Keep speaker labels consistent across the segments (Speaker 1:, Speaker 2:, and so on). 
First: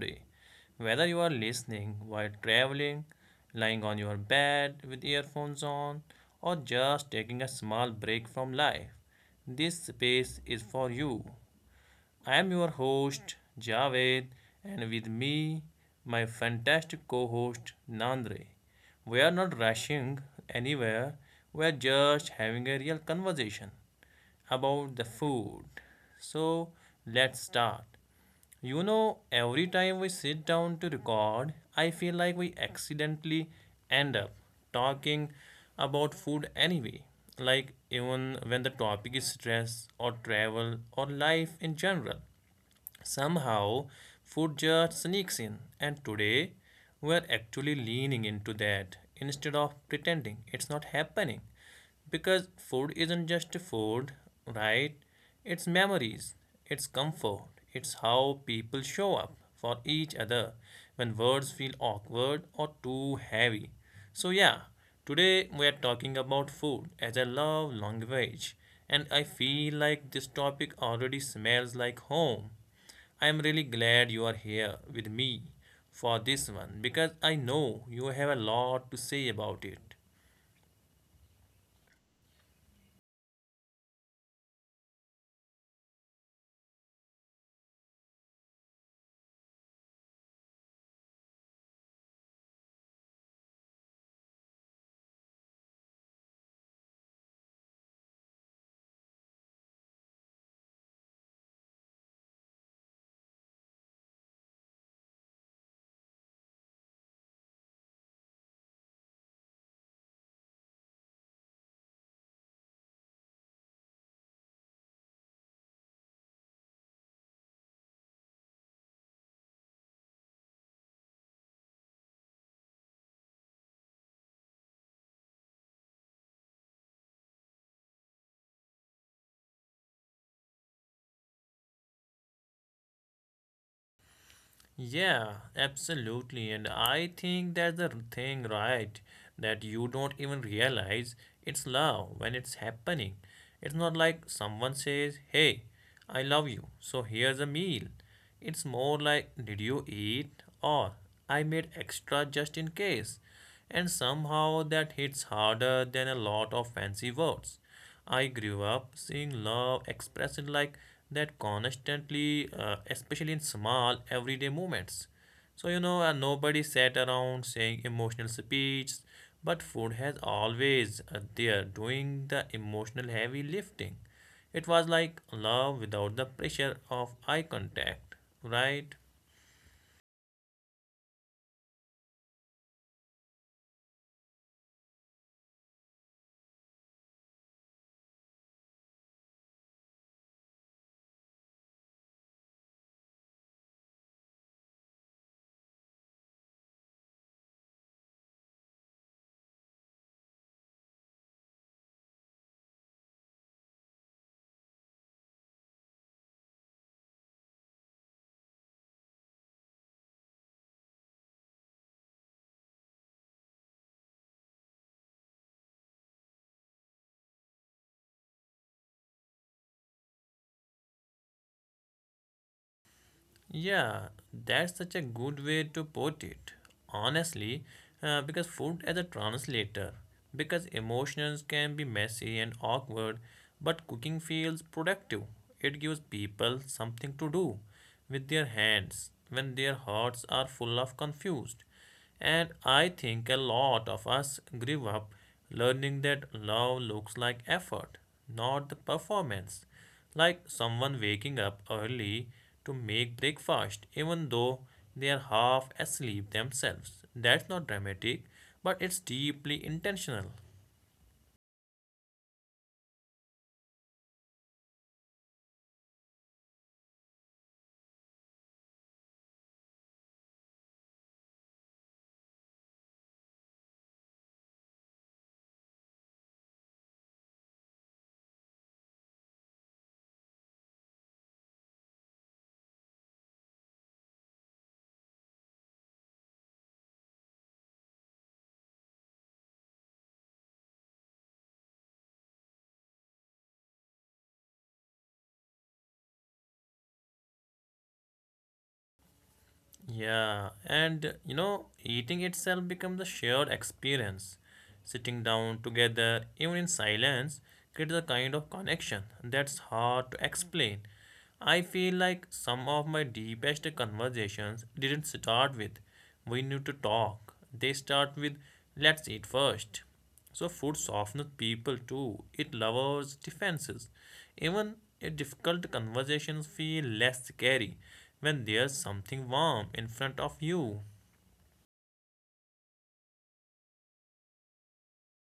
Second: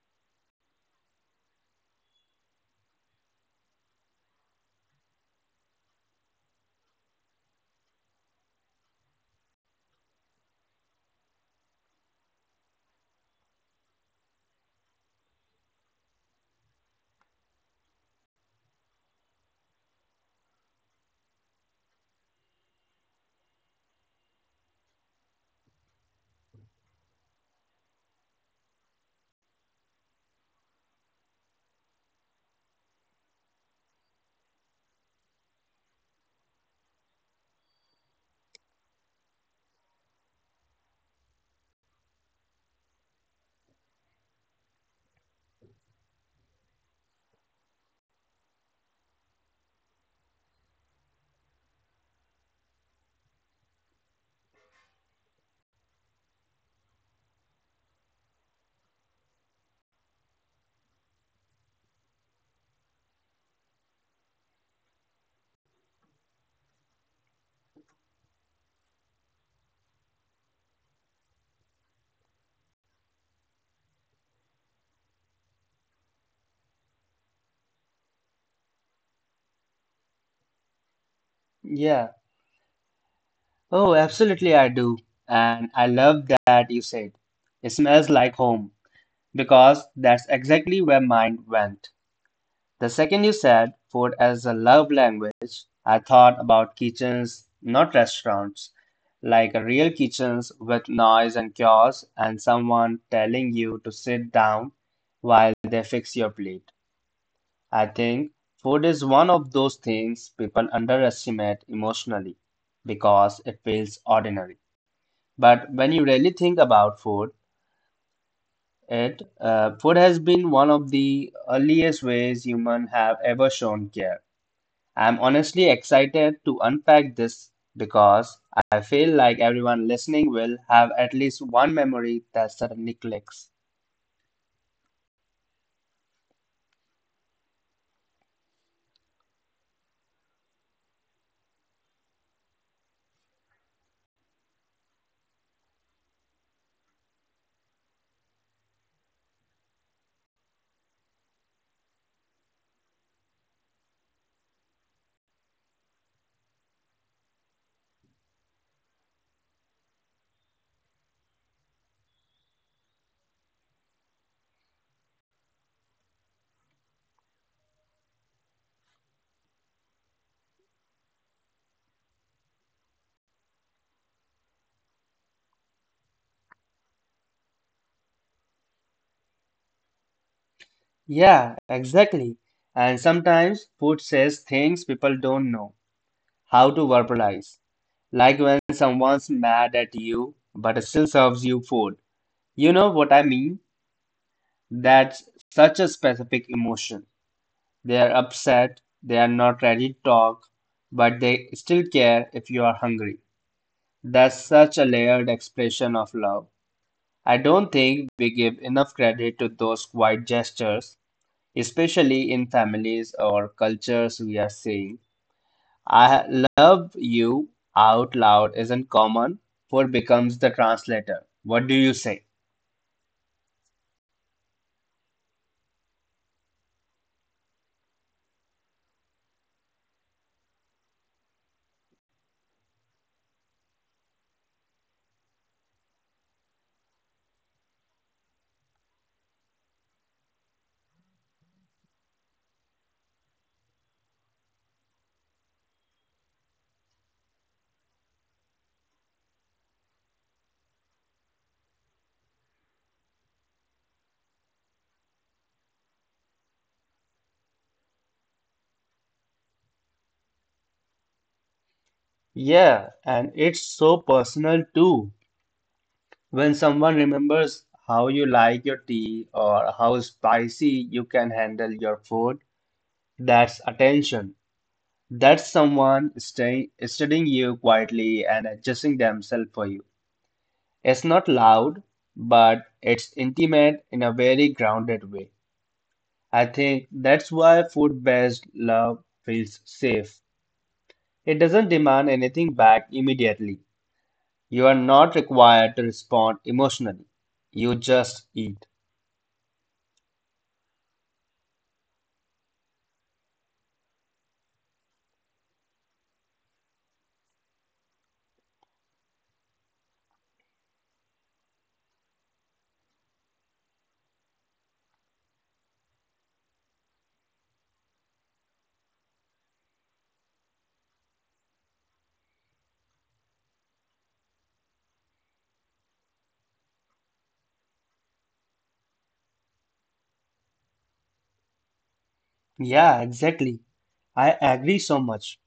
Speaker 1: today. Whether you are listening while traveling, lying on your bed with earphones on, or just taking a small break from life, this space is for you. I am your host, Javed, and with me, my fantastic co host, Nandre. We are not rushing anywhere, we are just having a real conversation about the food. So, let's start. You know, every time we sit down to record, I feel like we accidentally end up talking about food anyway. Like, even when the topic is stress or travel or life in general. Somehow, food just sneaks in, and today we're actually leaning into that instead of pretending it's not happening. Because food isn't just food, right? It's memories, it's comfort, it's how people show up for each other when words feel awkward or too heavy. So, yeah, today we are talking about food as a love language, and I feel like this topic already smells like home. I am really glad you are here with me for this one because I know you have a lot to say about it.
Speaker 2: Yeah. Oh, absolutely, I do. And I love that you said it smells like home because that's exactly where mine went. The second you said food as a love language, I thought about kitchens, not restaurants, like a real kitchens with noise and chaos and someone telling you to sit down while they fix your plate. I think food is one of those things people underestimate emotionally because it feels ordinary. But when you really think about food, it food has been one of the earliest ways human have ever shown care. I'm honestly excited to unpack this because I feel like everyone listening will have at least one memory that suddenly clicks.
Speaker 1: Yeah, absolutely. And I think that's the thing, right? That you don't even realize it's love when it's happening. It's not like someone says, "Hey, I love you, so here's a meal." It's more like, "Did you eat?" Or "I made extra just in case." And somehow that hits harder than a lot of fancy words. I grew up seeing love expressed like that constantly, especially in small everyday moments. So, you know, nobody sat around saying emotional speeches, but food has always there doing the emotional heavy lifting. It was like love without the pressure of eye contact, right?
Speaker 2: Yeah, exactly. And sometimes food says things people don't know how to verbalize. Like when someone's mad at you but still serves you food. You know what I mean? That's such a specific emotion. They are upset, they are not ready to talk, but they still care if you are hungry. That's such a layered expression of love. I don't think we give enough credit to those quiet gestures, especially in families or cultures we are seeing. I love you out loud isn't common. Food becomes the translator. What do you say?
Speaker 1: Yeah, that's such a good way to put it. Honestly, because food as a translator, because emotions can be messy and awkward, but cooking feels productive. It gives people something to do with their hands when their hearts are full of confused. And I think a lot of us grew up learning that love looks like effort, not the performance like someone waking up early to make breakfast, even though they are half asleep themselves. That's not dramatic, but it's deeply intentional.
Speaker 2: Yeah, and it's so personal too. When someone remembers how you like your tea or how spicy you can handle your food, that's attention. That's someone staying, studying you quietly and adjusting themselves for you. It's not loud, but it's intimate in a very grounded way. I think that's why food-based love feels safe. It doesn't demand anything back immediately. You are not required to respond emotionally. You just eat.
Speaker 1: Yeah, and you know, eating itself becomes a shared experience. Sitting down together, even in silence, creates a kind of connection that's hard to explain. I feel like some of my deepest conversations didn't start with, "We need to talk." They start with, "Let's eat first." So food softens people too. It lowers defenses. Even a difficult conversations feel less scary when there's something warm in front of you.
Speaker 2: Yeah, exactly. I agree so much.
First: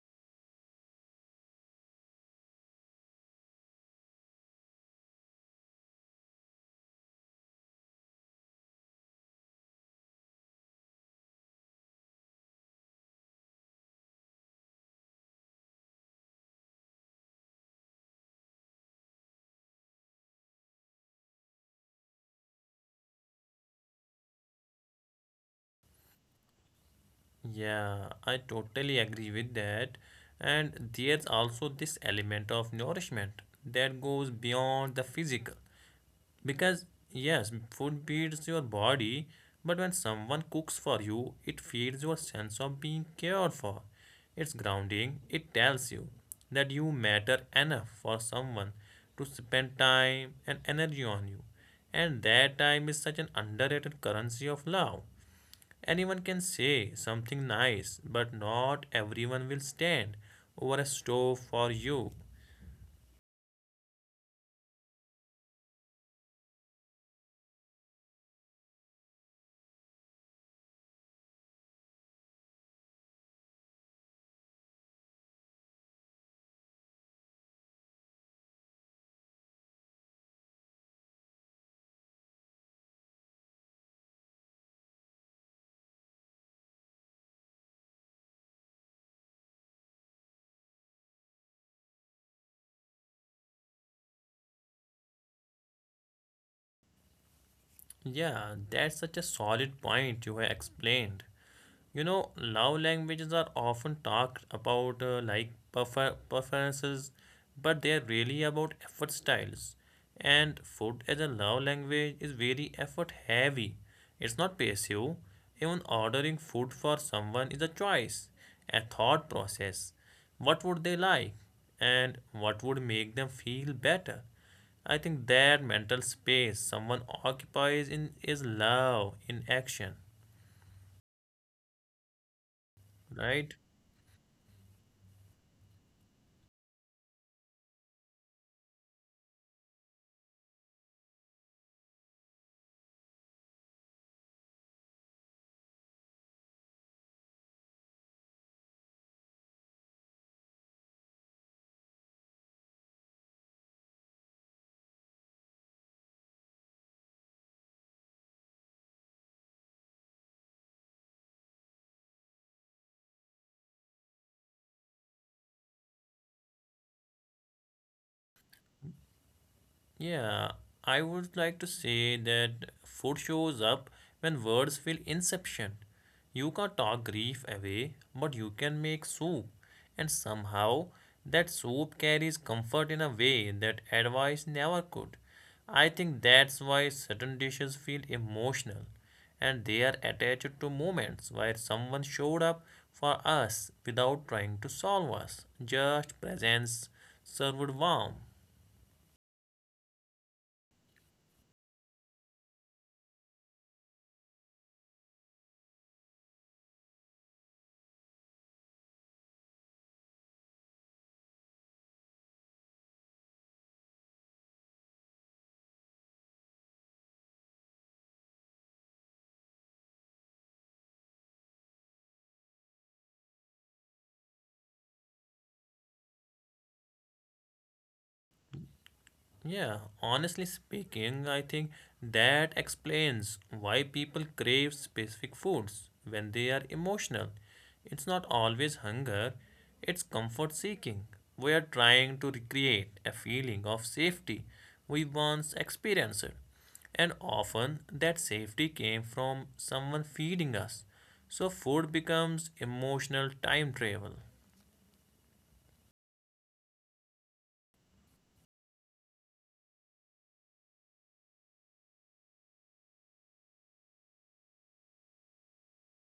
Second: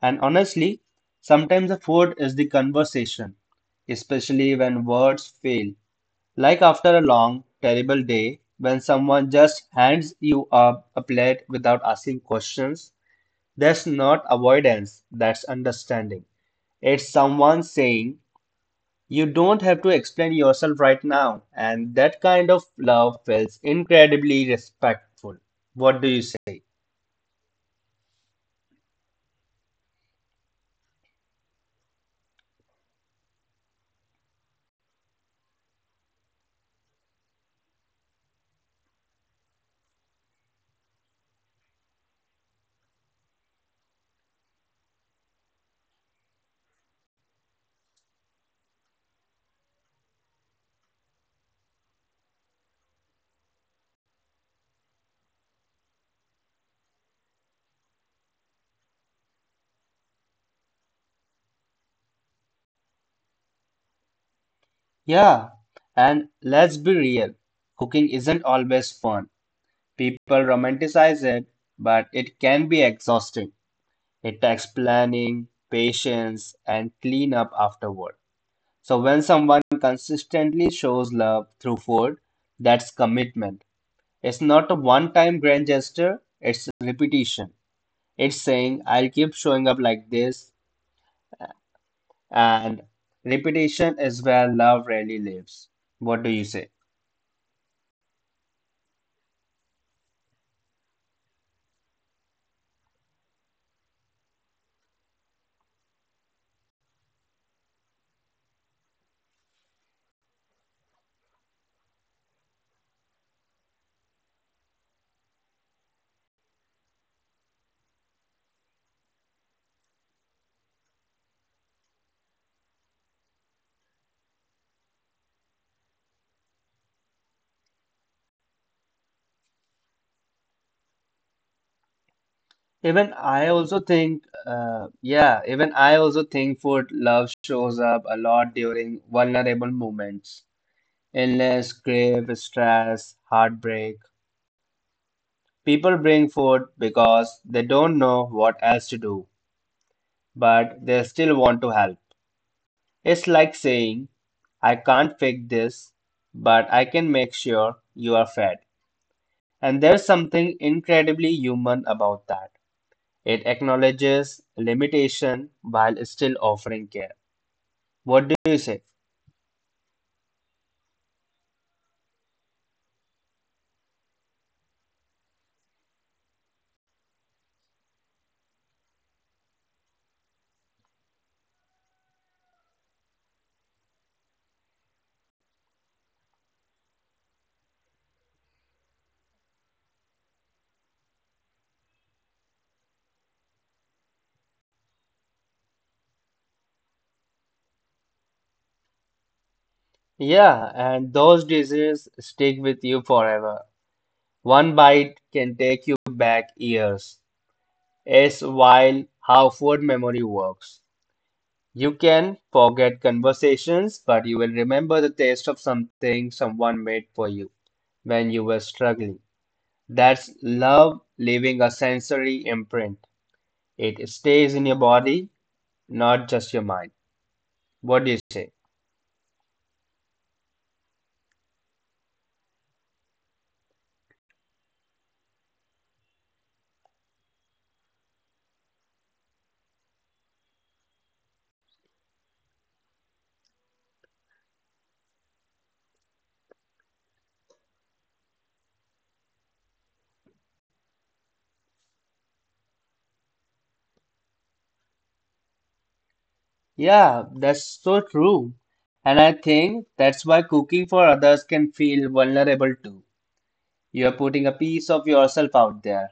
Speaker 2: And honestly, sometimes the food is the conversation, especially when words fail. Like after a long, terrible day, when someone just hands you a plate without asking questions, that's not avoidance, that's understanding. It's someone saying, you don't have to explain yourself right now. And that kind of love feels incredibly respectful. What do you say?
Speaker 1: Yeah, I totally agree with that. And there's also this element of nourishment that goes beyond the physical. Because, yes, food feeds your body, but when someone cooks for you, it feeds your sense of being cared for. It's grounding, it tells you that you matter enough for someone to spend time and energy on you. And that time is such an underrated currency of love. Anyone can say something nice, but not everyone will stand over a stove for you.
Speaker 2: Yeah, and let's be real, cooking isn't always fun. People romanticize it, but it can be exhausting. It takes planning, patience, and cleanup afterward. So when someone consistently shows love through food, that's commitment. It's not a one-time grand gesture, it's repetition. It's saying, I'll keep showing up like this, and repetition is where love really lives. What do you say?
Speaker 1: Yeah, that's such a solid point you have explained. You know, love languages are often talked about like preferences, but they are really about effort styles. And food as a love language is very effort heavy. It's not passive. Even ordering food for someone is a choice, a thought process. What would they like? And what would make them feel better? I think that mental space someone occupies in is love in action, right?
Speaker 2: Even I also think food love shows up a lot during vulnerable moments. Illness, grief, stress, heartbreak. People bring food because they don't know what else to do, but they still want to help. It's like saying, I can't fix this, but I can make sure you are fed. And there's something incredibly human about that. It acknowledges limitation while still offering care. What do you say?
Speaker 1: Yeah, I would like to say that food shows up when words feel inception. You can't talk grief away, but you can make soup. And somehow, that soup carries comfort in a way that advice never could. I think that's why certain dishes feel emotional and they are attached to moments where someone showed up for us without trying to solve us, just presence served warm.
Speaker 2: Yeah, and those dishes stick with you forever. One bite can take you back years. It's wild how food memory works. You can forget conversations, but you will remember the taste of something someone made for you when you were struggling. That's love leaving a sensory imprint. It stays in your body, not just your mind. What do you say?
Speaker 1: Yeah, honestly speaking, I think that explains why people crave specific foods when they are emotional. It's not always hunger, it's comfort seeking. We are trying to recreate a feeling of safety we once experienced, and often that safety came from someone feeding us. So, food becomes emotional time travel.
Speaker 2: Yeah, that's so true. And I think that's why cooking for others can feel vulnerable too. You're putting a piece of yourself out there.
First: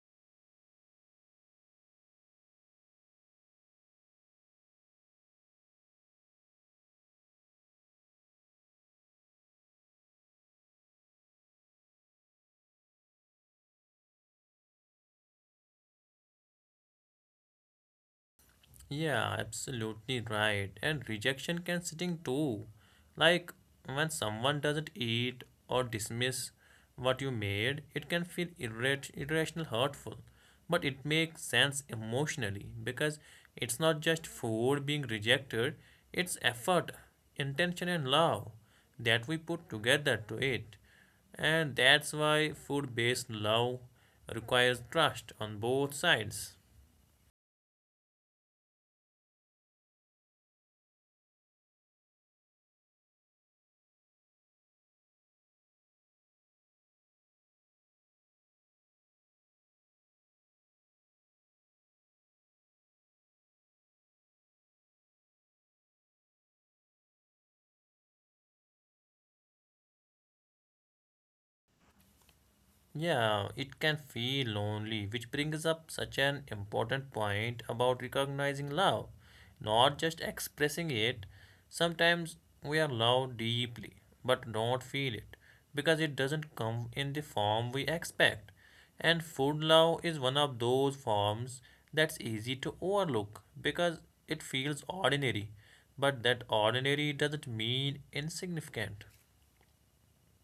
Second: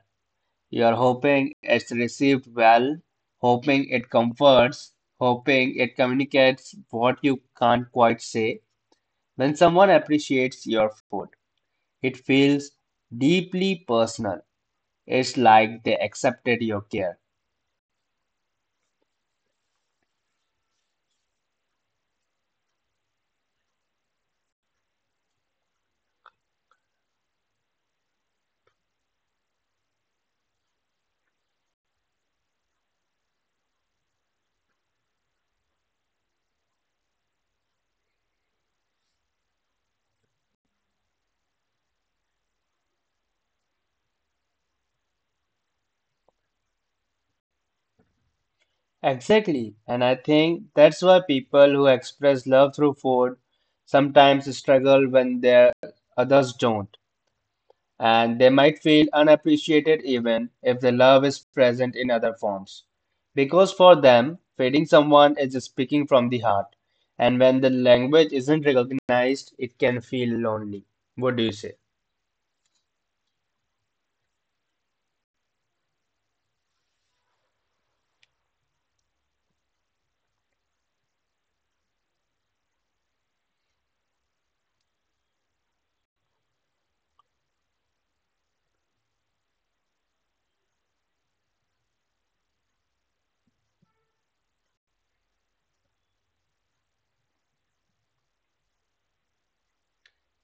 Speaker 2: You're hoping it's received well, hoping it comforts, hoping it communicates what you can't quite say. When someone appreciates your food, it feels deeply personal. It's like they accepted your care.
Speaker 1: Yeah, absolutely right. And rejection can sting too. Like when someone doesn't eat or dismiss what you made, it can feel irrational, hurtful. But it makes sense emotionally because it's not just food being rejected, it's effort, intention, and love that we put together to it. And that's why food based love requires trust on both sides.
Speaker 2: Exactly, and I think that's why people who express love through food sometimes struggle when their others don't, and they might feel unappreciated even if the love is present in other forms. Because for them, feeding someone is speaking from the heart, and when the language isn't recognized, it can feel lonely. What do you say?
Speaker 1: Yeah, it can feel lonely, which brings up such an important point about recognizing love, not just expressing it. Sometimes we are loved deeply, but don't feel it because it doesn't come in the form we expect. And food love is one of those forms that's easy to overlook because it feels ordinary, but that ordinary doesn't mean insignificant.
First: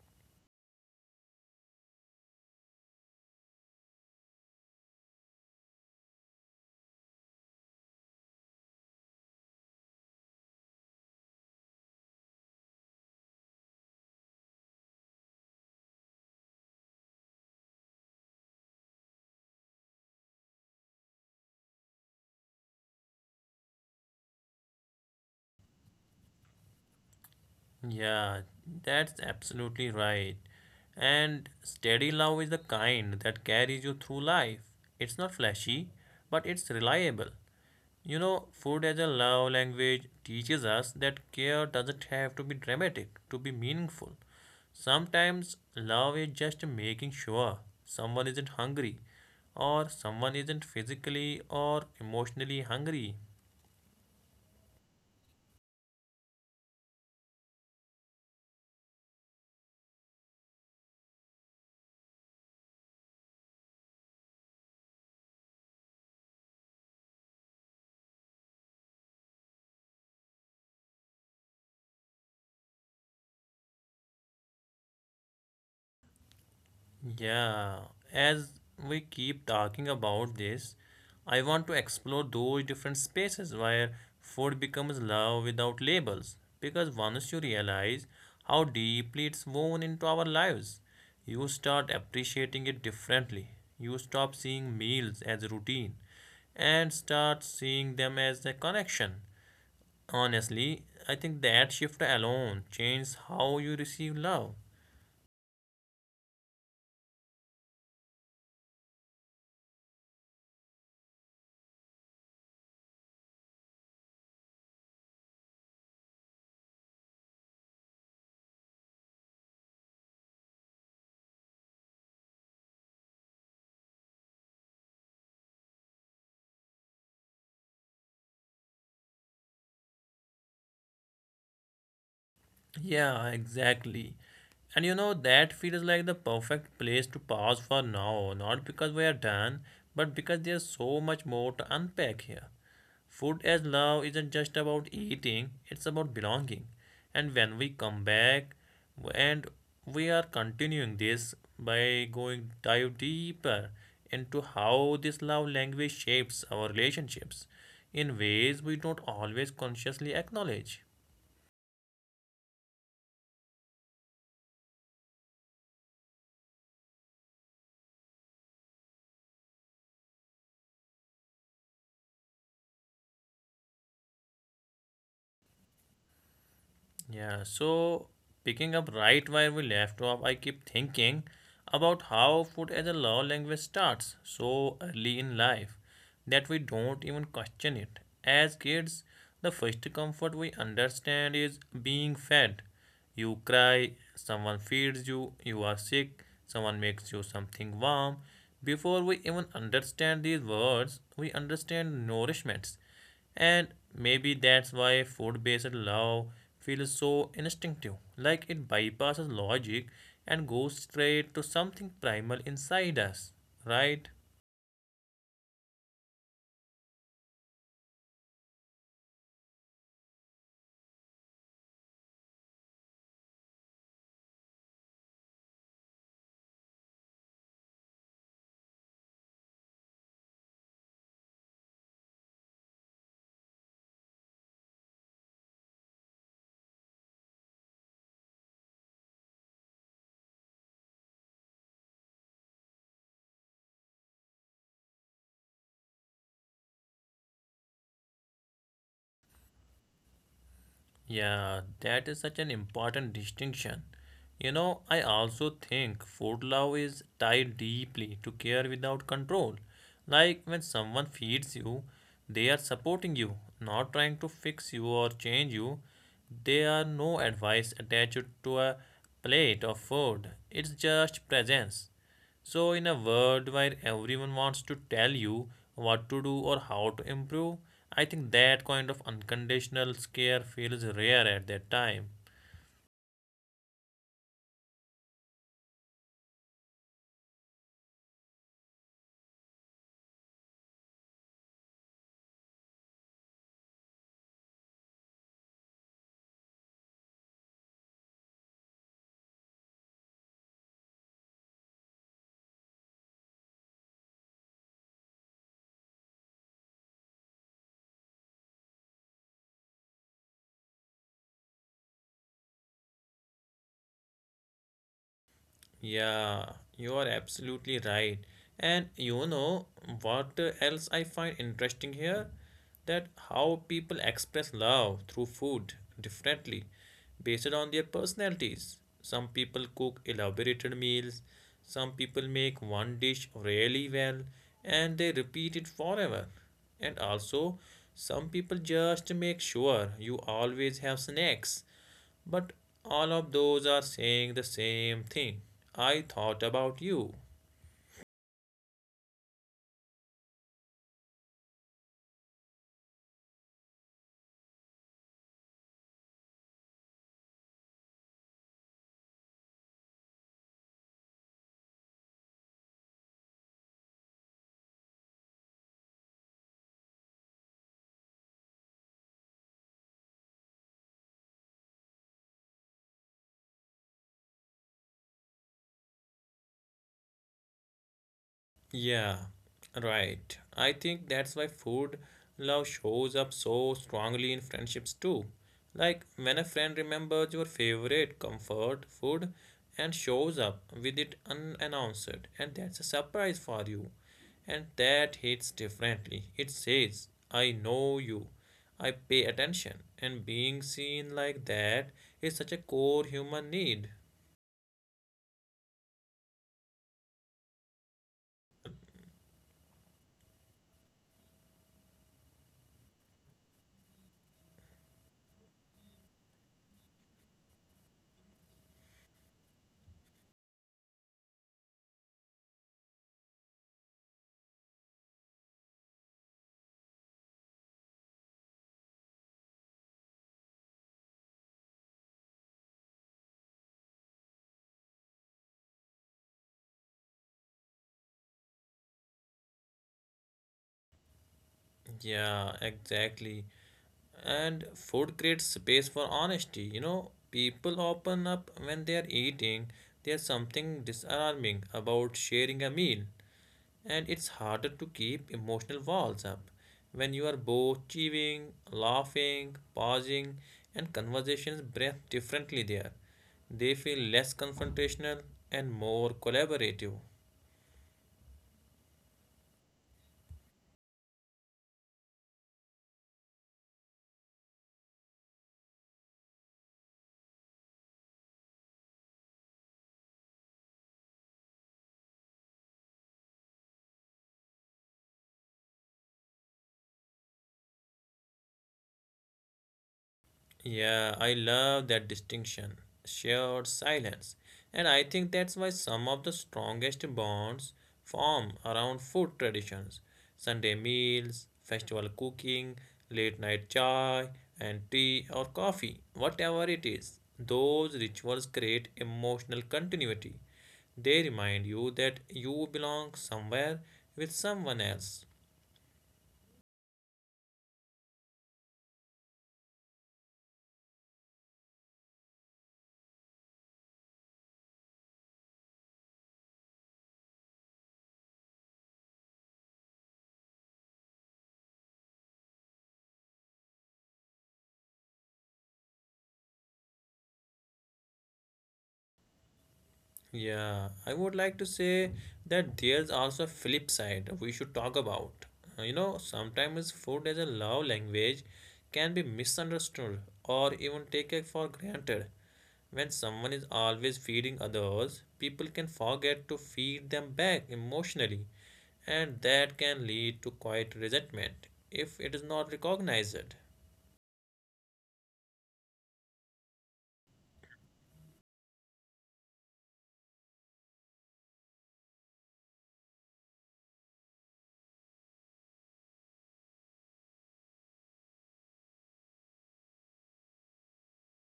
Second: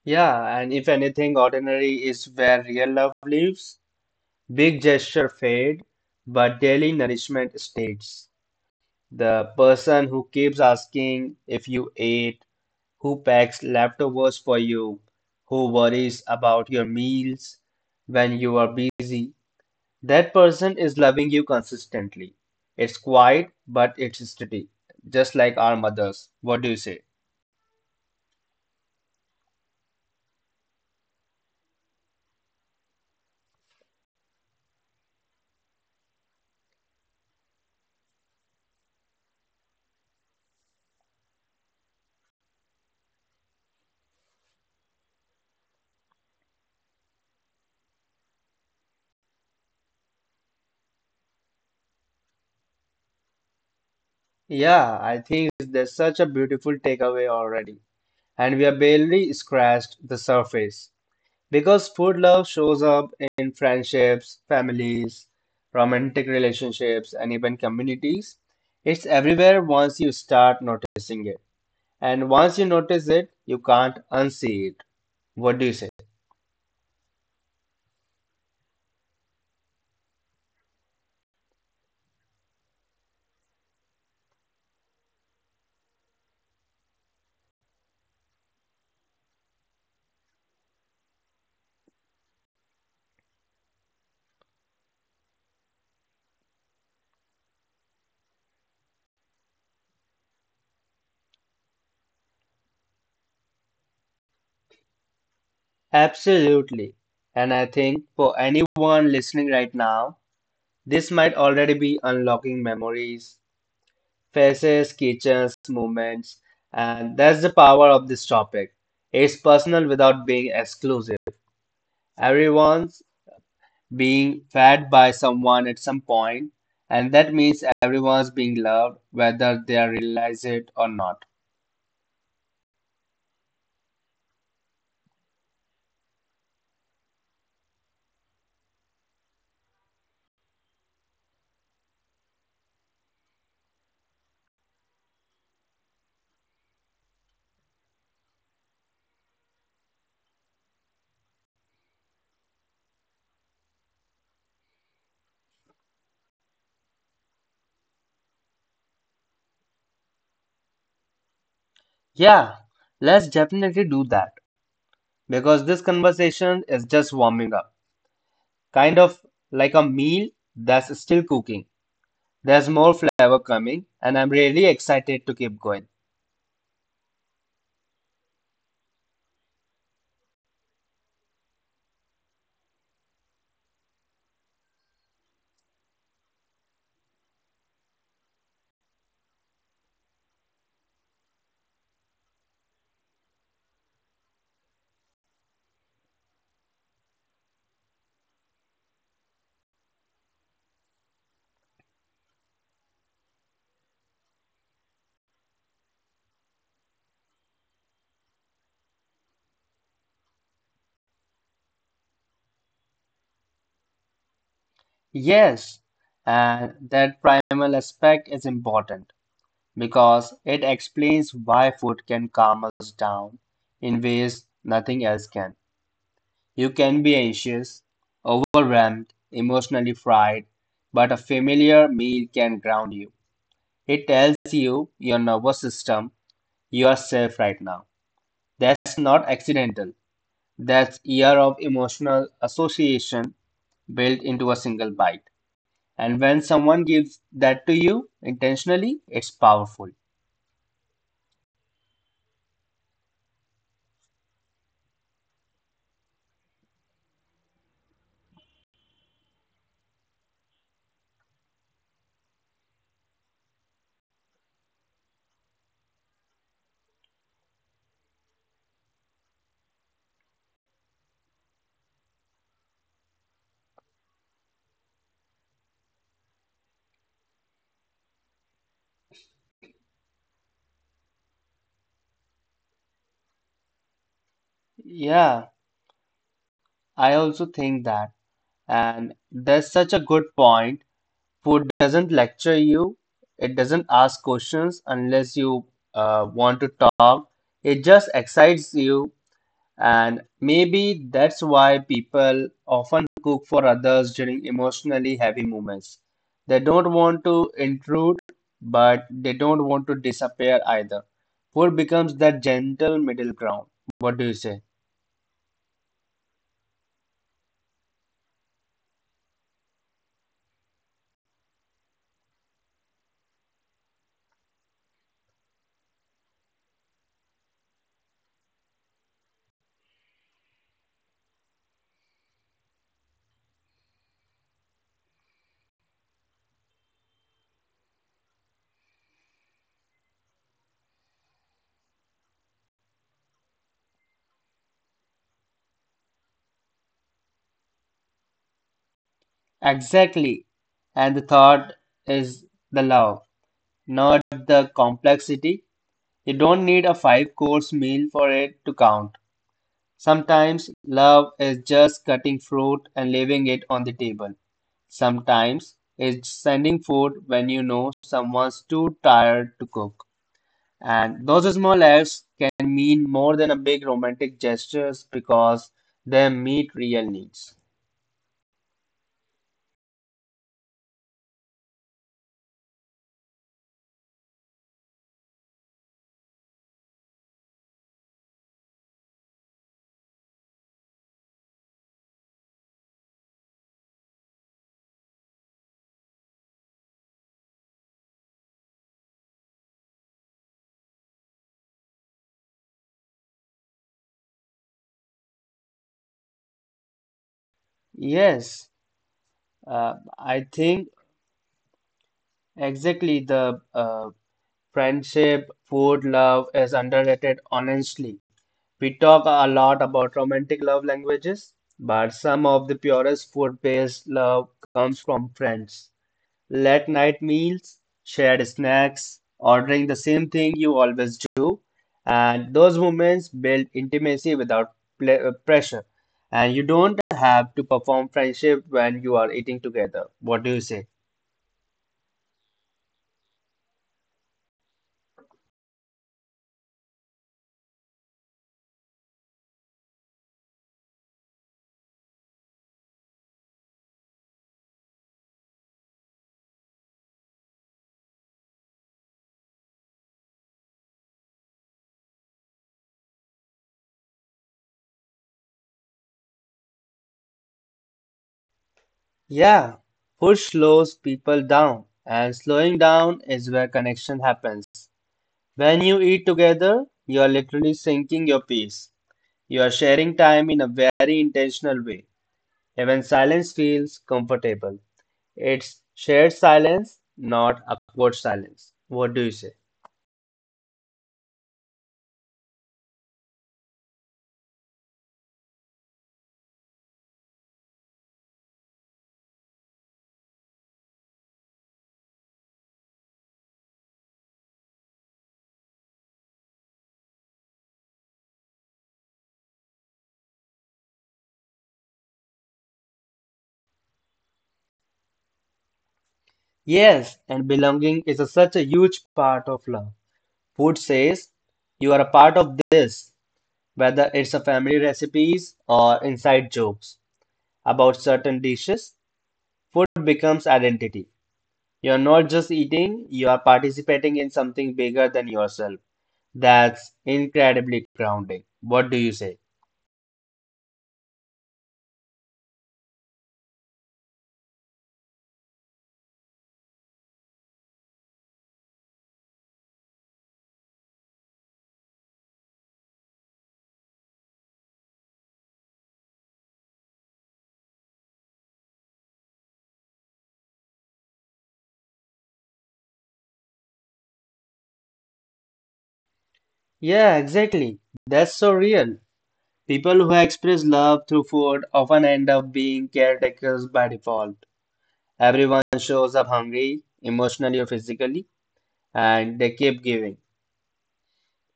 Speaker 2: Yeah, and if anything, ordinary is where real love lives. Big gesture fade, but daily nourishment stays. The person who keeps asking if you ate, who packs leftovers for you, who worries about your meals when you are busy, that person is loving you consistently. It's quiet, but it's steady, just like our mothers. What do you say?
Speaker 1: Yeah, that's absolutely right. And steady love is the kind that carries you through life. It's not flashy, but it's reliable. You know, food as a love language teaches us that care doesn't have to be dramatic to be meaningful. Sometimes love is just making sure someone isn't hungry or someone isn't physically or emotionally hungry.
Speaker 2: Yeah, I think there's such a beautiful takeaway already, and we have barely scratched the surface. Because food love shows up in friendships, families, romantic relationships, and even communities. It's everywhere once you start noticing it. And once you notice it, you can't unsee it. What do you say?
Speaker 1: Yeah, as we keep talking about this, I want to explore those different spaces where food becomes love without labels. Because once you realize how deeply it's woven into our lives, you start appreciating it differently. You stop seeing meals as a routine and start seeing them as a connection. Honestly, I think that shift alone changes how you receive love.
Speaker 2: Absolutely. And I think for anyone listening right now, this might already be unlocking memories, faces, kitchens, movements. And that's the power of this topic. It's personal without being exclusive. Everyone's being fed by someone at some point, and that means everyone's being loved, whether they realize it or not.
Speaker 1: Yeah, exactly. And you know, that feels like the perfect place to pause for now, not because we are done, but because there's so much more to unpack here. Food as love isn't just about eating, it's about belonging. And when we come back, and we are continuing this by going dive deeper into how this love language shapes our relationships in ways we don't always consciously acknowledge.
Speaker 2: Yeah, let's definitely do that because this conversation is just warming up, kind of like a meal that's still cooking. There's more flavor coming, and I'm really excited to keep going.
Speaker 1: Yeah, so picking up right where we left off, I keep thinking about how food as a love language starts so early in life that we don't even question it. As kids, the first comfort we understand is being fed. You cry, someone feeds you, you are sick, someone makes you something warm. Before we even understand these words, we understand nourishments and maybe that's why food based love feels so instinctive, like it bypasses logic and goes straight to something primal inside us, right?
Speaker 2: Yes, and that primal aspect is important because it explains why food can calm us down in ways nothing else can. You can be anxious, overwhelmed, emotionally fried, but a familiar meal can ground you. It tells you your nervous system, you are safe right now. That's not accidental. That's year of emotional association built into a single bite. And when someone gives that to you intentionally, it's powerful.
Speaker 1: Yeah, that is such an important distinction. You know, I also think food love is tied deeply to care without control. Like when someone feeds you, they are supporting you, not trying to fix you or change you. There are no advice attached to a plate of food, it's just presence. So, in a world where everyone wants to tell you what to do or how to improve, I think that kind of unconditional care feels rare at that time.
Speaker 2: Yeah, I also think that. And that's such a good point. Food doesn't lecture you, it doesn't ask questions unless you want to talk. It just excites you, and maybe that's why people often cook for others during emotionally heavy moments. They don't want to intrude, but they don't want to disappear either. Food becomes that gentle middle ground. What do you say?
Speaker 1: Yeah, you are absolutely right. And you know what else I find interesting here? That how people express love through food differently based on their personalities. Some people cook elaborated meals, some people make one dish really well, and they repeat it forever. And also, some people just make sure you always have snacks but all of those are saying the same thing. I thought about you.
Speaker 2: Exactly. And the thought is the love, not the complexity. You don't need a five course meal for it to count. Sometimes love is just cutting fruit and leaving it on the table. Sometimes it's sending food when you know someone's too tired to cook. And those small acts can mean more than a big romantic gestures because they meet real needs.
Speaker 1: Yeah, right. I think that's why food love shows up so strongly in friendships too. Like when a friend remembers your favorite comfort food and shows up with it unannounced, and that's a surprise for you. And that hits differently. It says, I know you. I pay attention. And being seen like that is such a core human need.
Speaker 2: Yes, I think exactly the friendship, food, love is underrated honestly. We talk a lot about romantic love languages, but some of the purest food-based love comes from friends. Late night meals, shared snacks, ordering the same thing you always do, and those moments build intimacy without pressure. And you don't have to perform friendship when you are eating together. What do you say?
Speaker 1: Yeah, exactly. And food creates space for honesty. You know, people open up when they are eating. There's something disarming about sharing a meal, and it's harder to keep emotional walls up. When you are both chewing, laughing, pausing, and conversations breathe differently there, they feel less confrontational and more collaborative.
Speaker 2: Yeah, food slows people down, and slowing down is where connection happens. When you eat together, you are literally sinking your peace. You are sharing time in a very intentional way. Even silence feels comfortable. It's shared silence, not awkward silence. What do you say?
Speaker 1: Yeah, I love that distinction, shared silence. And I think that's why some of the strongest bonds form around food traditions. Sunday meals, festival cooking, late night chai, and tea or coffee, whatever it is. Those rituals create emotional continuity. They remind you that you belong somewhere with someone else.
Speaker 2: Yes, and belonging is such a huge part of love. Food says you are a part of this, whether it's a family recipes or inside jokes about certain dishes, food becomes identity. You're not just eating, you are participating in something bigger than yourself. That's incredibly grounding. What do you say?
Speaker 1: Yeah, I would like to say that there's also a flip side we should talk about. You know, sometimes food as a love language can be misunderstood or even taken for granted. When someone is always feeding others, people can forget to feed them back emotionally, and that can lead to quiet resentment if it is not recognized.
Speaker 2: Yeah, exactly. That's so real. People who express love through food often end up being caretakers by default. Everyone shows up hungry, emotionally or physically, and they keep giving.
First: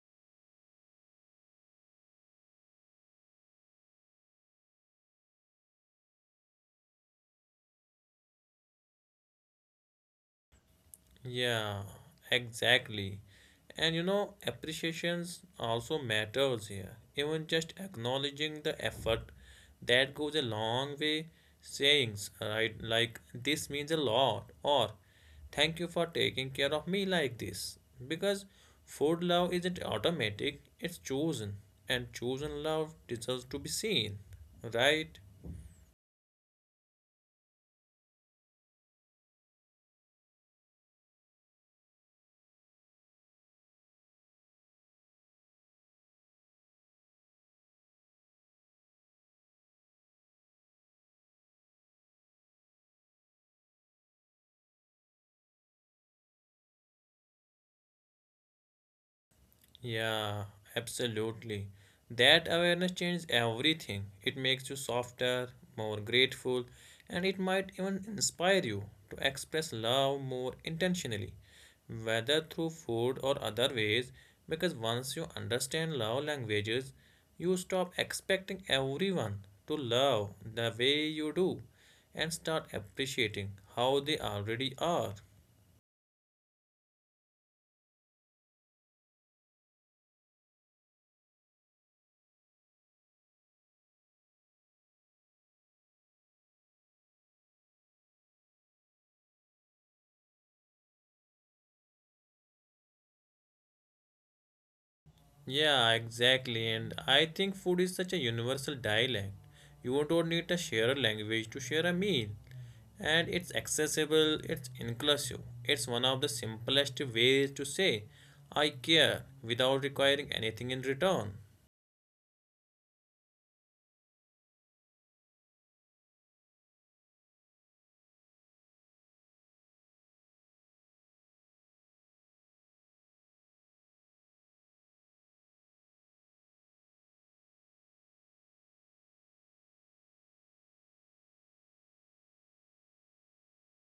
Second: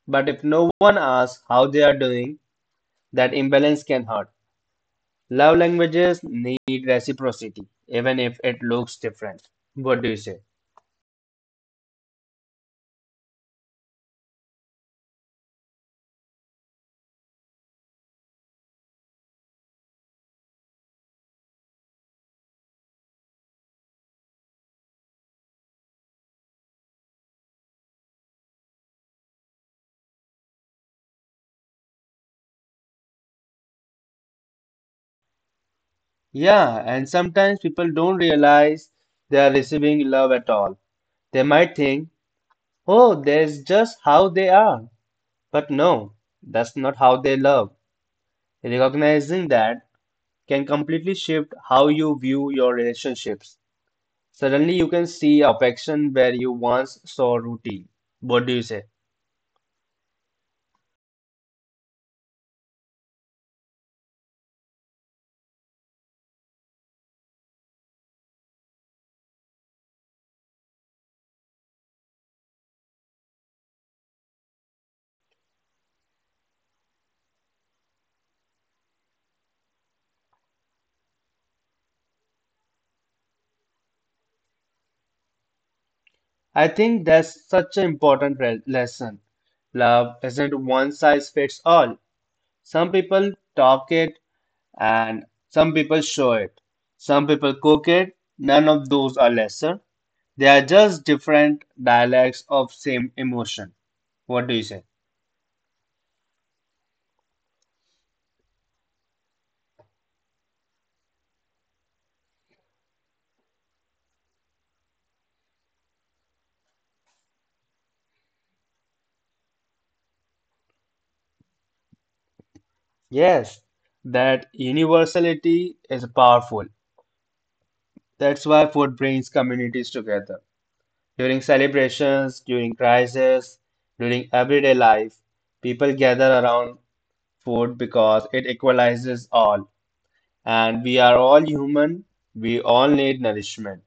Speaker 2: But if no one asks how they are doing, that imbalance can hurt. Love languages need reciprocity, even if it looks different. What do you say?
Speaker 1: Yeah, exactly. And you know, appreciations also matters here. Even just acknowledging the effort that goes a long way. Sayings, right? Like this means a lot, or thank you for taking care of me like this. Because food love isn't automatic, it's chosen, and chosen love deserves to be seen, right?
Speaker 2: Yeah, and sometimes people don't realize they are receiving love at all. They might think, oh, that's just how they are. But no, that's not how they love. Recognizing that can completely shift how you view your relationships. Suddenly, you can see affection where you once saw routine. What do you say?
Speaker 1: Yeah, absolutely. That awareness changes everything. It makes you softer, more grateful, and it might even inspire you to express love more intentionally, whether through food or other ways. Because once you understand love languages, you stop expecting everyone to love the way you do and start appreciating how they already are.
Speaker 2: I think that's such an important lesson. Love isn't one size fits all. Some people talk it and some people show it. Some people cook it. None of those are lesser. They are just different dialects of same emotion. What do you say?
Speaker 1: Yeah, exactly. And I think food is such a universal dialect. You don't need to share a shared language to share a meal. And it's accessible, it's inclusive. It's one of the simplest ways to say, I care, without requiring anything in return.
Speaker 2: Yes, that universality is powerful. That's why food brings communities together. During celebrations, during crises, during everyday life, people gather around food because it equalizes all. And we are all human. We all need nourishment.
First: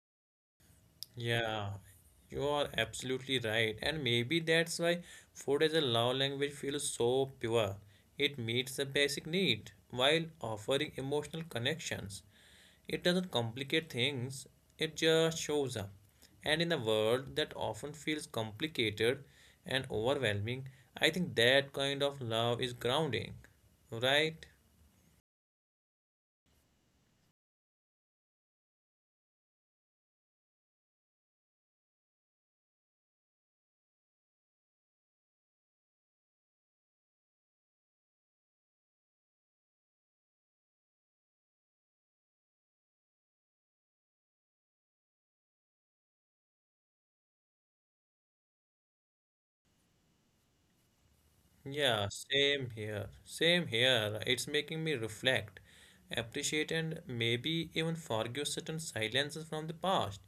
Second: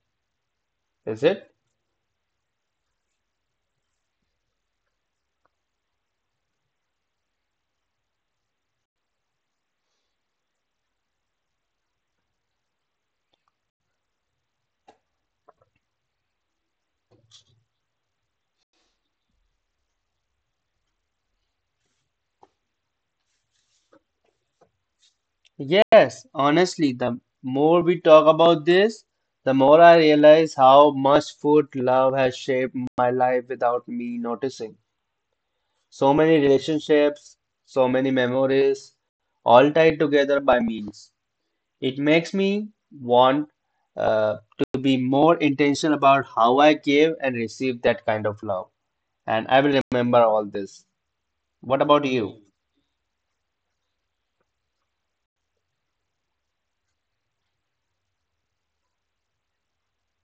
Speaker 2: Is it?
Speaker 1: Yeah, you are absolutely right. And maybe that's why food as a love language feels so pure. It meets a basic need while offering emotional connections. It doesn't complicate things, it just shows up. And in a world that often feels complicated and overwhelming, I think that kind of love is grounding, right?
Speaker 2: Yes, honestly, the more we talk about this, the more I realize how much food love has shaped my life without me noticing. So many relationships, so many memories, all tied together by meals. It makes me want uh, to be more intentional about how I give and receive that kind of love. And I will remember all this. What about
Speaker 1: Yeah,
Speaker 2: you?
Speaker 1: same here. Same here. It's making me reflect, appreciate, and maybe even forgive certain silences from the past.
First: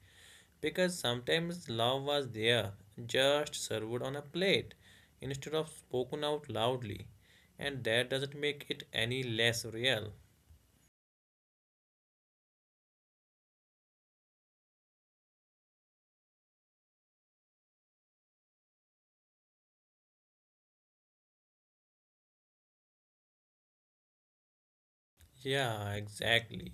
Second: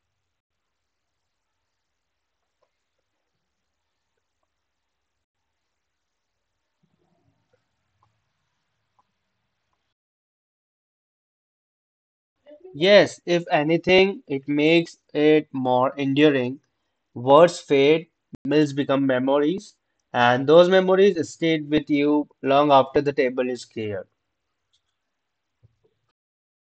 Speaker 1: Because sometimes love was there, just served on a plate, instead of spoken out loudly. And that doesn't make it any less real.
Speaker 2: Yes, if anything, it makes it more enduring. Words fade, meals become memories, and those memories stayed with you long after the table is cleared.
Speaker 1: Yeah, exactly.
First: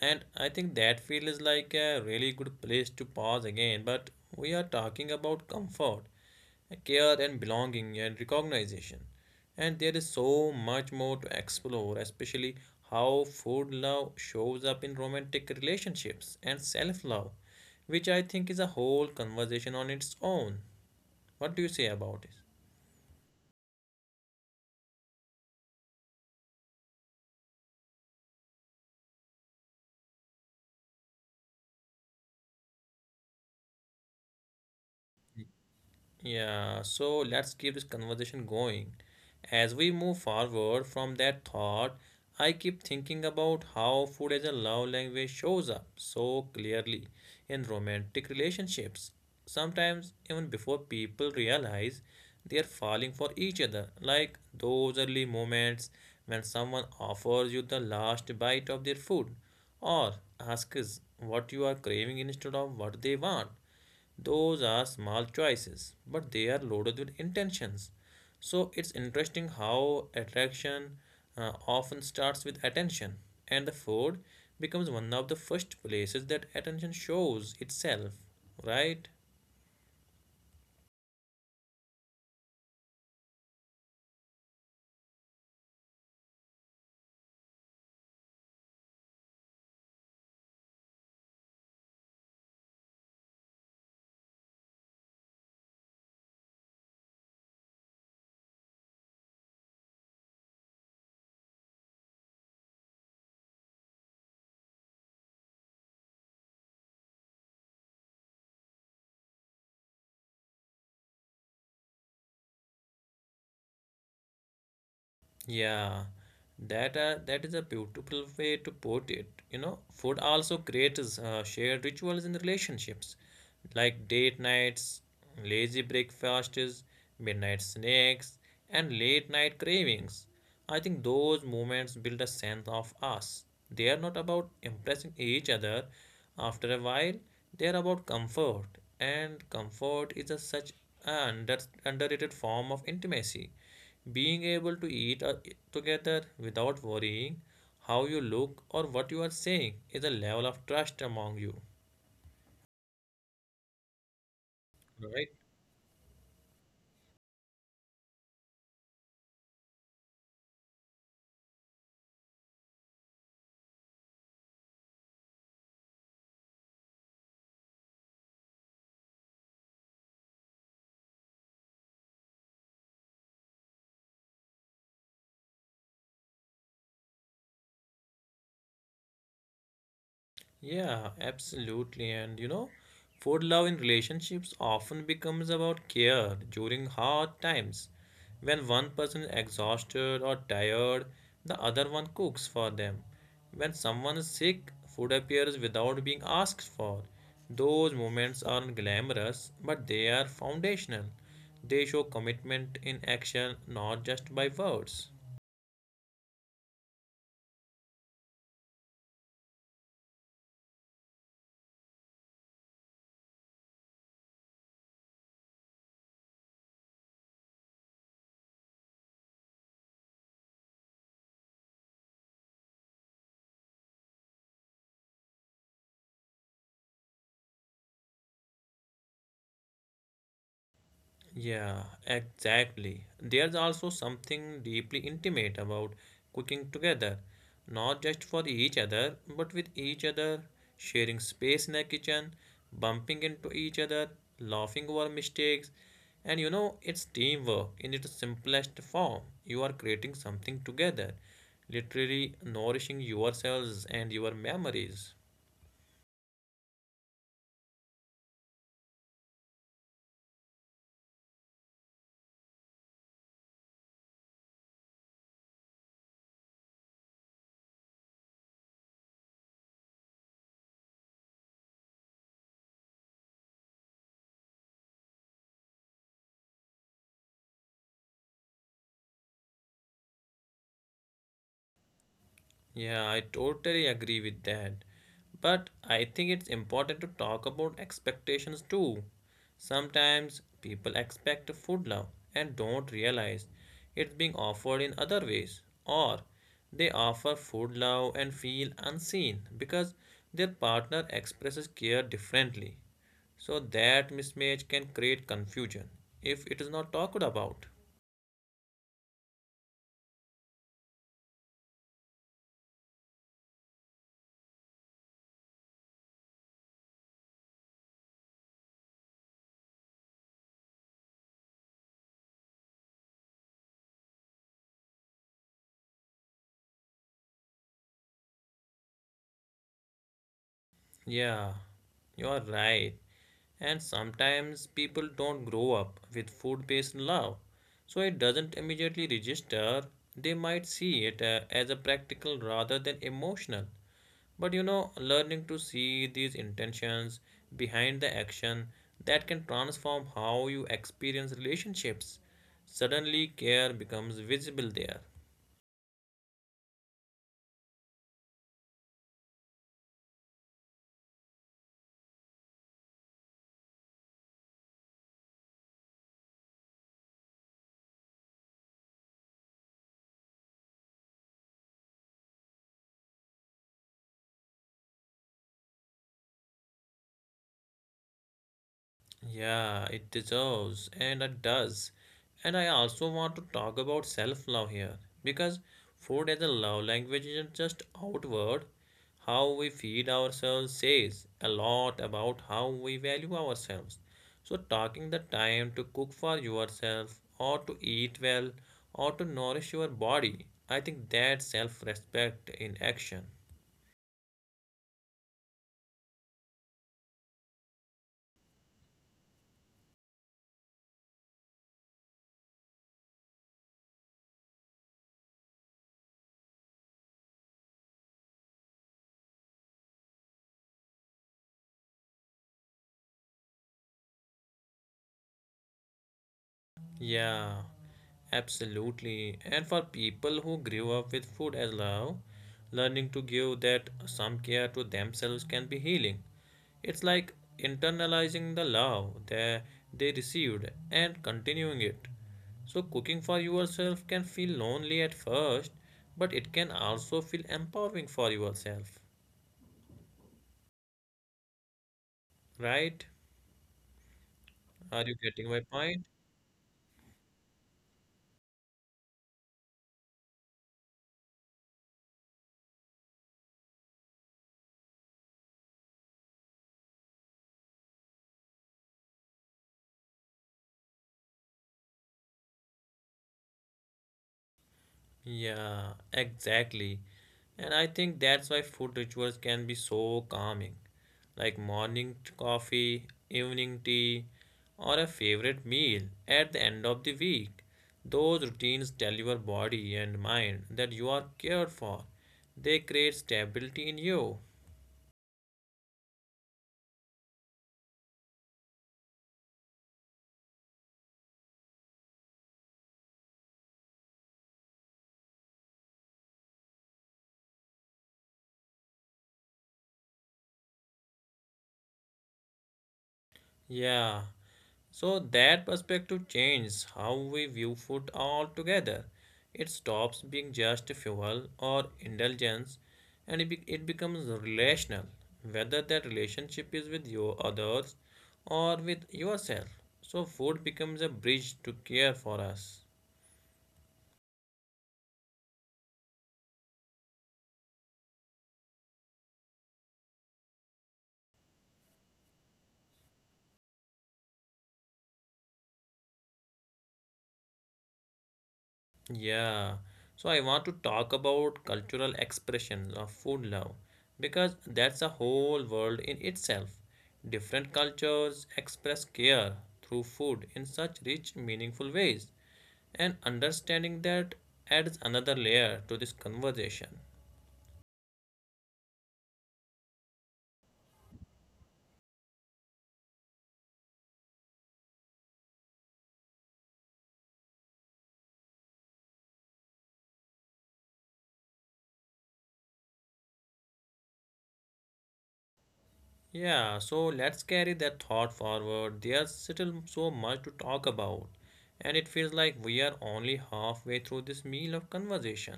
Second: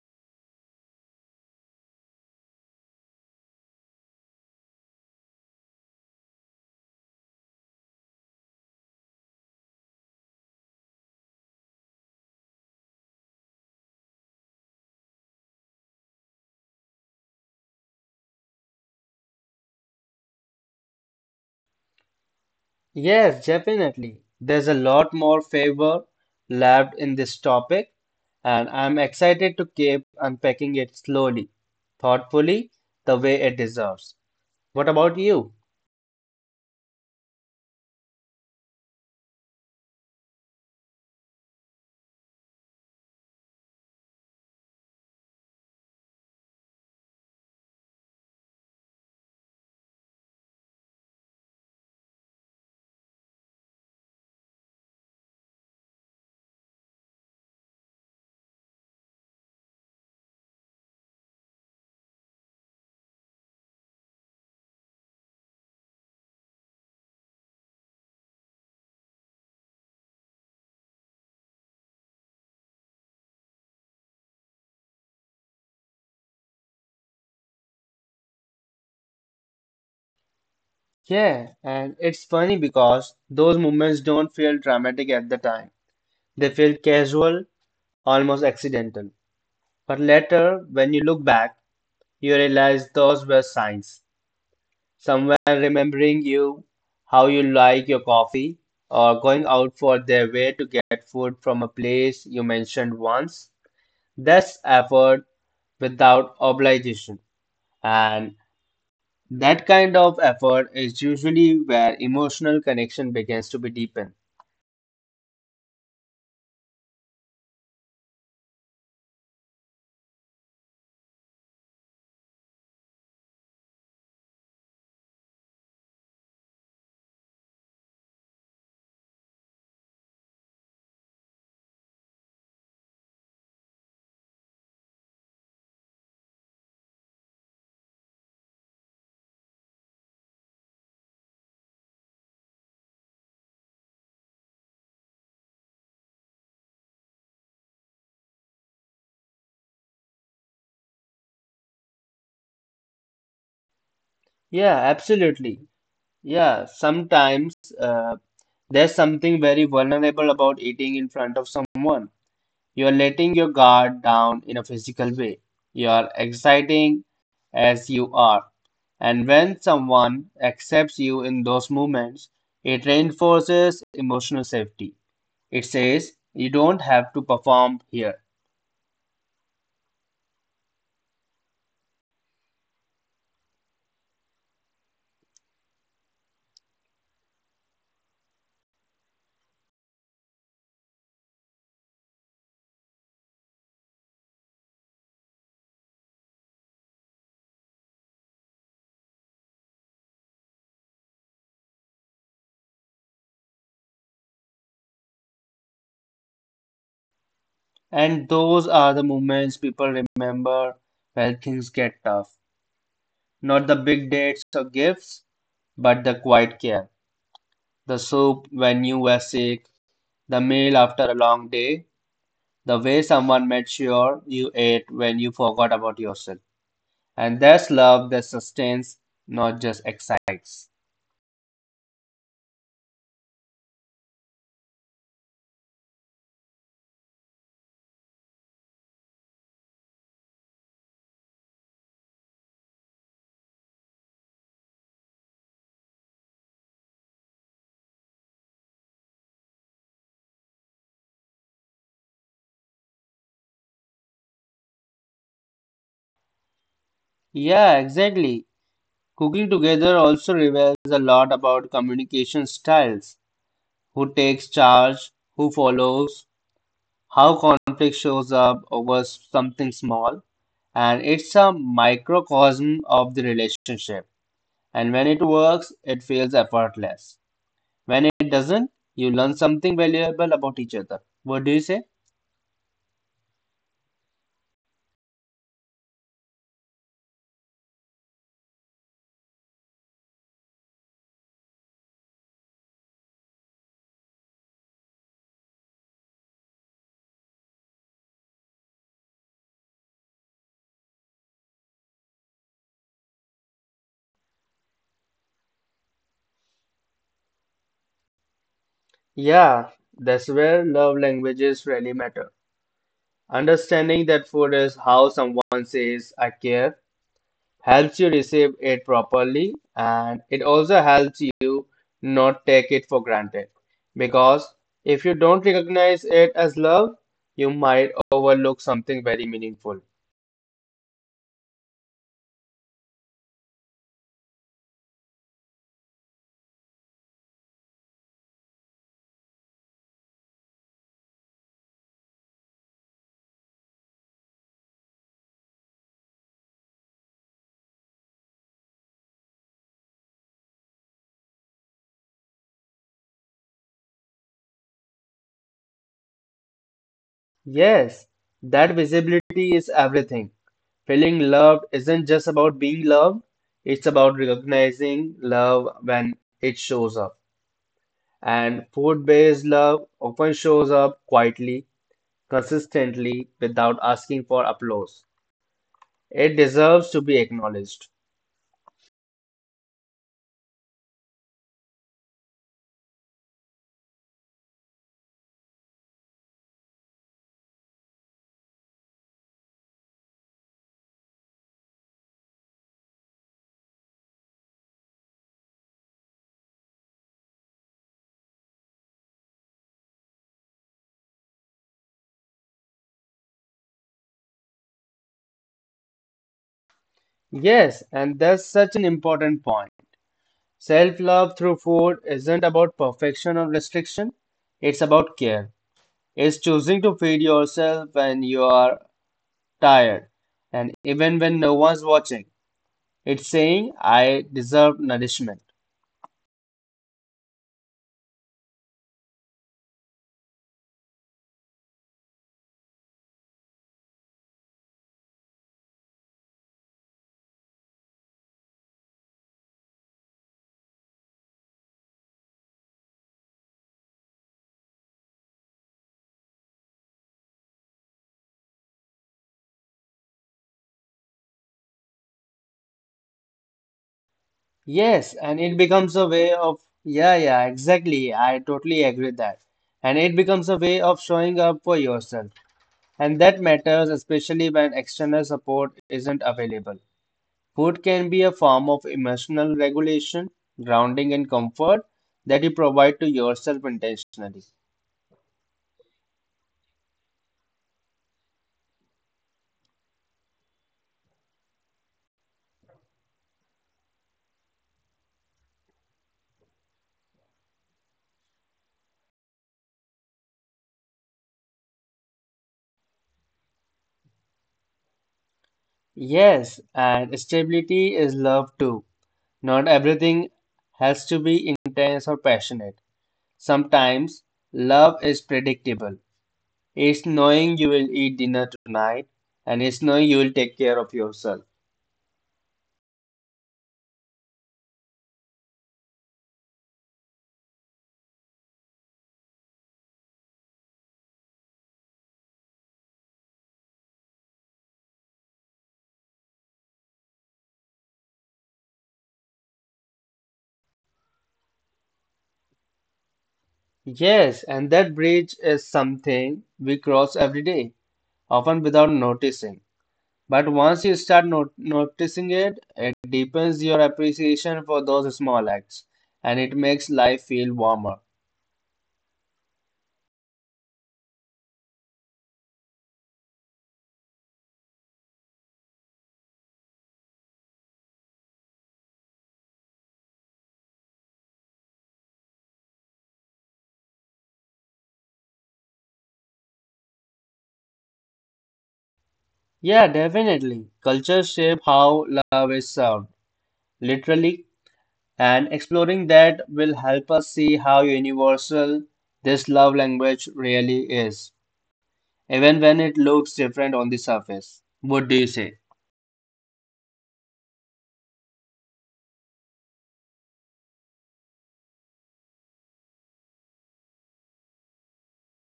Speaker 1: And I think that feels like a really good place to pause again. But we are talking about comfort, care and belonging and recognition. And there is so much more to explore, especially how food love shows up in romantic relationships and self love, which I think is a whole conversation on its own. What do you say about it?
Speaker 2: Yes, definitely. There's a lot more favor left in this topic, and I'm excited to keep unpacking it slowly, thoughtfully, the way it deserves. What about you?
Speaker 1: Yeah, so let's keep this conversation going. As we move forward from that thought, I keep thinking about how food as a love language shows up so clearly in romantic relationships. Sometimes, even before people realize they are falling for each other, like those early moments when someone offers you the last bite of their food or asks what you are craving instead of what they want. Those are small choices, but they are loaded with intentions. So it's interesting how attraction often starts with attention, and the food becomes one of the first places that attention shows itself, right?
Speaker 2: Yeah, and it's funny because those moments don't feel dramatic at the time. They feel casual, almost accidental. But later, when you look back, you realize those were signs. Someone remembering you, how you like your coffee, or going out for their way to get food from a place you mentioned once. That's effort without obligation. And that kind of effort is usually where emotional connection begins to be deepened.
Speaker 1: Yeah, that is a beautiful way to put it. You know, food also creates shared rituals in relationships, like date nights, lazy breakfasts, midnight snacks, and late night cravings. I think those moments build a sense of us. They are not about impressing each other. After a while, they are about comfort, and comfort is a such an underrated form of intimacy. Being able to eat together without worrying how you look or what you are saying is a level of trust among you,
Speaker 2: Yeah,
Speaker 1: right?
Speaker 2: absolutely. Yeah, sometimes uh, there's something very vulnerable about eating in front of someone. You're letting your guard down in a physical way. You're exciting as you are. And when someone accepts you in those moments, it reinforces emotional safety. It says you don't have to perform here.
Speaker 1: Yeah, absolutely. And you know, food love in relationships often becomes about care during hard times. When one person is exhausted or tired, the other one cooks for them. When someone is sick, food appears without being asked for. Those moments aren't glamorous, but they are foundational. They show commitment in action, not just by words.
Speaker 2: And those are the moments people remember when things get tough. Not the big dates or gifts, but the quiet care. The soup when you were sick, the meal after a long day, the way someone made sure you ate when you forgot about yourself. And that's love that sustains, not just excites.
Speaker 1: Yeah, exactly. There's also something deeply intimate about cooking together, not just for each other, but with each other, sharing space in the kitchen, bumping into each other, laughing over mistakes. And you know, it's teamwork in its simplest form. You are creating something together, literally nourishing yourselves and your memories.
Speaker 2: Yeah, exactly. Cooking together also reveals a lot about communication styles. Who takes charge, who follows, how conflict shows up over something small. And it's a microcosm of the relationship. And when it works, it feels effortless. When it doesn't, you learn something valuable about each other. What do you say?
Speaker 1: Yeah, I totally agree with that. But I think it's important to talk about expectations too. Sometimes people expect food love and don't realize it's being offered in other ways, or they offer food love and feel unseen because their partner expresses care differently. So that mismatch can create confusion if it is not talked about.
Speaker 2: Yeah, that's where love languages really matter. Understanding that food is how someone says I care helps you receive it properly and it also helps you not take it for granted. Because if you don't recognize it as love, you might overlook something very meaningful.
Speaker 1: Yeah, you are right. And sometimes people don't grow up with food based love, so it doesn't immediately register. They might see it as a practical rather than emotional. But you know, learning to see these intentions behind the action, that can transform how you experience relationships. Suddenly, care becomes visible there.
Speaker 2: Yes, that visibility is everything. Feeling loved isn't just about being loved, it's about recognizing love when it shows up. And food-based love often shows up quietly, consistently, without asking for applause. It deserves to be acknowledged.
Speaker 1: Yeah, it deserves and it does. And I also want to talk about self-love here because food as a love language isn't just outward. How we feed ourselves says a lot about how we value ourselves. So taking the time to cook for yourself or to eat well or to nourish your body, I think that's self-respect in action.
Speaker 2: Yes, and that's such an important point. Self-love through food isn't about perfection or restriction, it's about care. It's choosing to feed yourself when you are tired and even when no one's watching. It's saying I deserve nourishment.
Speaker 1: Yeah, absolutely. And for people who grew up with food as love, learning to give that some care to themselves can be healing. It's like internalizing the love that they received and continuing it. So, cooking for yourself can feel lonely at first, but it can also feel empowering for yourself, right? Are
Speaker 2: Yes,
Speaker 1: you
Speaker 2: and
Speaker 1: getting
Speaker 2: it
Speaker 1: my
Speaker 2: becomes a
Speaker 1: point?
Speaker 2: way of, yeah, yeah, exactly. I totally agree with that. And it becomes a way of showing up for yourself. And that matters, especially when external support isn't available. Food can be a form of emotional regulation, grounding, and comfort that you provide to yourself intentionally.
Speaker 1: Yeah, exactly. And I think that's why food rituals can be so calming. Like morning coffee, evening tea, or a favorite meal at the end of the week. Those routines tell your body and mind that you are cared for. They create stability in you.
Speaker 2: Yes, and stability is love too. Not everything has to be intense or passionate. Sometimes love is predictable. It's knowing you will eat dinner tonight and it's knowing you will take care of yourself.
Speaker 1: Yeah, so that perspective changes how we view food altogether. It stops being just fuel or indulgence and it becomes relational, whether that relationship is with your others or with yourself. So food becomes a bridge to care for us.
Speaker 2: Yes, and that bridge is something we cross every day, often without noticing. But once you start noticing it, it deepens your appreciation for those small acts and it makes life feel warmer.
Speaker 1: Yeah, so I want to talk about cultural expressions of food love because that's a whole world in itself. Different cultures express care through food in such rich, meaningful ways, and understanding that adds another layer to this conversation.
Speaker 2: Yeah, definitely. Culture shape how love is served, literally. And exploring that will help us see how universal this love language really is, even when it looks different on the surface. What do you say?
Speaker 1: Yeah, so let's carry that thought forward. There's still so much to talk about, and it feels like we are only halfway through this meal of conversation.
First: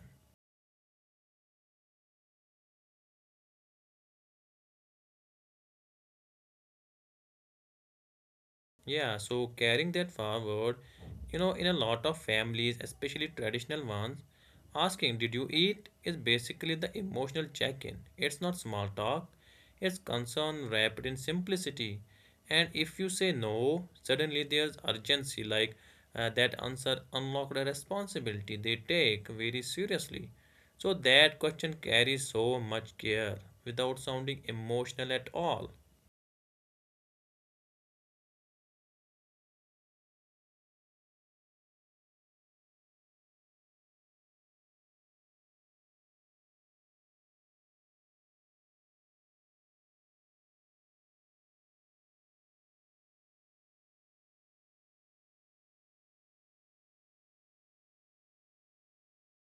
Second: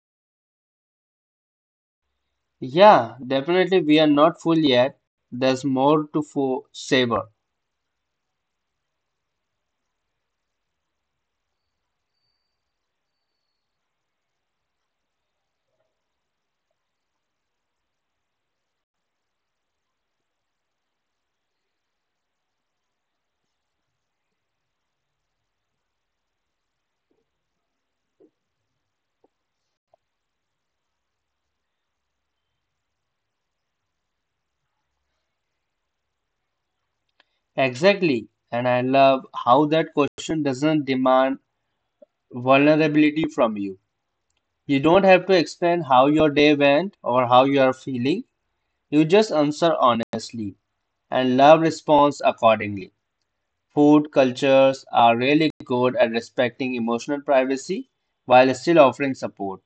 Speaker 2: Yeah, definitely we are not full yet. There's more to savor.
Speaker 1: Yeah, so carrying that forward, you know, in a lot of families, especially traditional ones, asking, "Did you eat?" is basically the emotional check in. It's not small talk, it's concern wrapped in simplicity. And if you say no, suddenly there's urgency, like, that answer unlocked a responsibility they take very seriously. So that question carries so much care without sounding emotional at all.
Speaker 2: Exactly. And I love how that question doesn't demand vulnerability from you. You don't have to explain how your day went or how you are feeling. You just answer honestly and love responds accordingly. Food cultures are really good at respecting emotional privacy while still offering support.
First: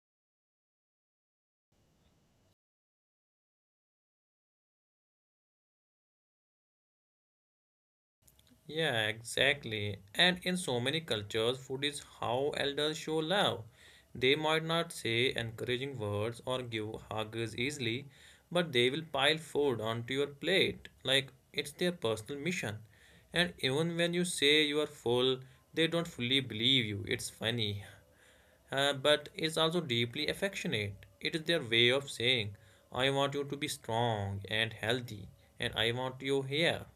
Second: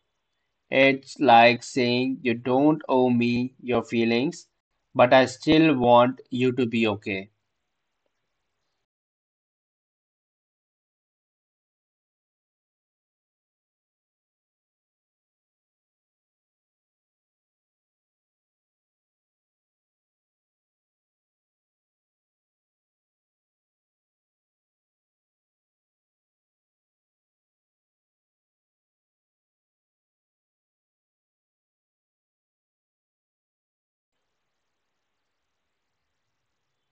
Speaker 2: It's like saying, you don't owe me your feelings, but I still want you to be okay.
Speaker 1: Yeah, exactly. And in so many cultures, food is how elders show love. They might not say encouraging words or give hugs easily, but they will pile food onto your plate like it's their personal mission. And even when you say you are full, they don't fully believe you. It's funny, but it's also deeply affectionate. It is their way of saying, I want you to be strong and healthy, and I want you here.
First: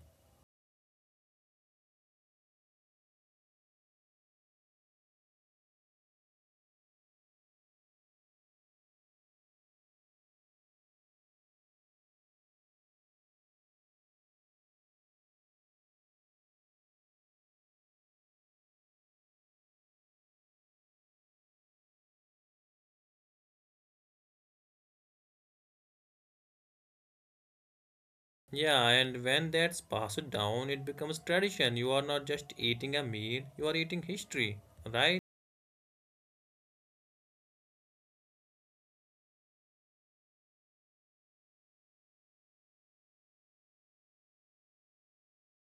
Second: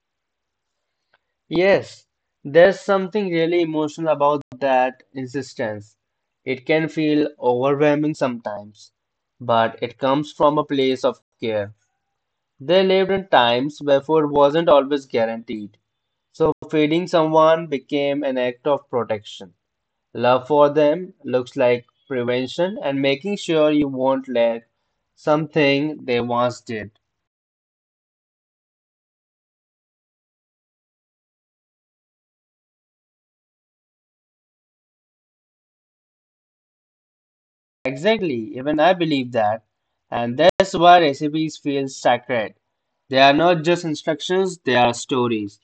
Speaker 2: Yes, there's something really emotional about that insistence. It can feel overwhelming sometimes, but it comes from a place of care. They lived in times where food wasn't always guaranteed, so feeding someone became an act of protection. Love for them looks like prevention and making sure you won't lack something they once did.
Speaker 1: Yeah, and when that's passed down, it becomes tradition. You are not just eating a meal, you are eating history, right?
Speaker 2: Exactly, even I believe that. And that's why recipes feel sacred. They are not just instructions, they are stories.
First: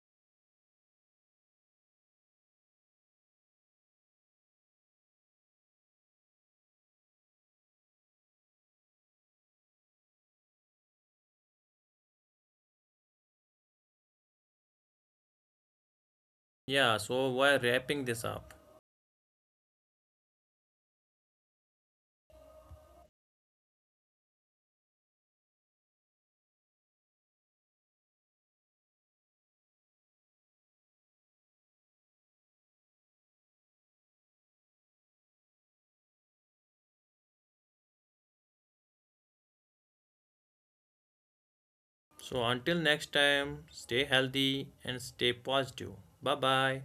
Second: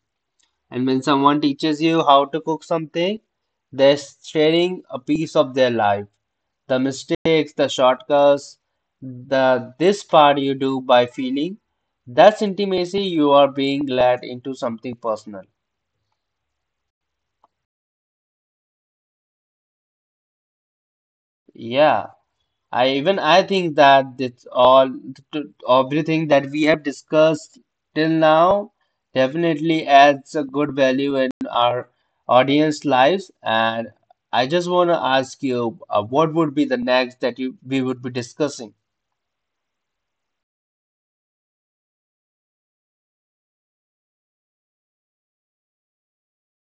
Speaker 2: And when someone teaches you how to cook something, they're sharing a piece of their life. The mistakes, the shortcuts, the this part you do by feeling. That's intimacy you are being led into something personal.
Speaker 1: Yeah, so we're wrapping this up.
Speaker 2: Yeah. I think that it's all everything that we have discussed till now definitely adds a good value in our audience lives. And I just want to ask you, what would be the next that you we would be discussing?
Speaker 1: So until next time, stay healthy and stay positive. Bye bye.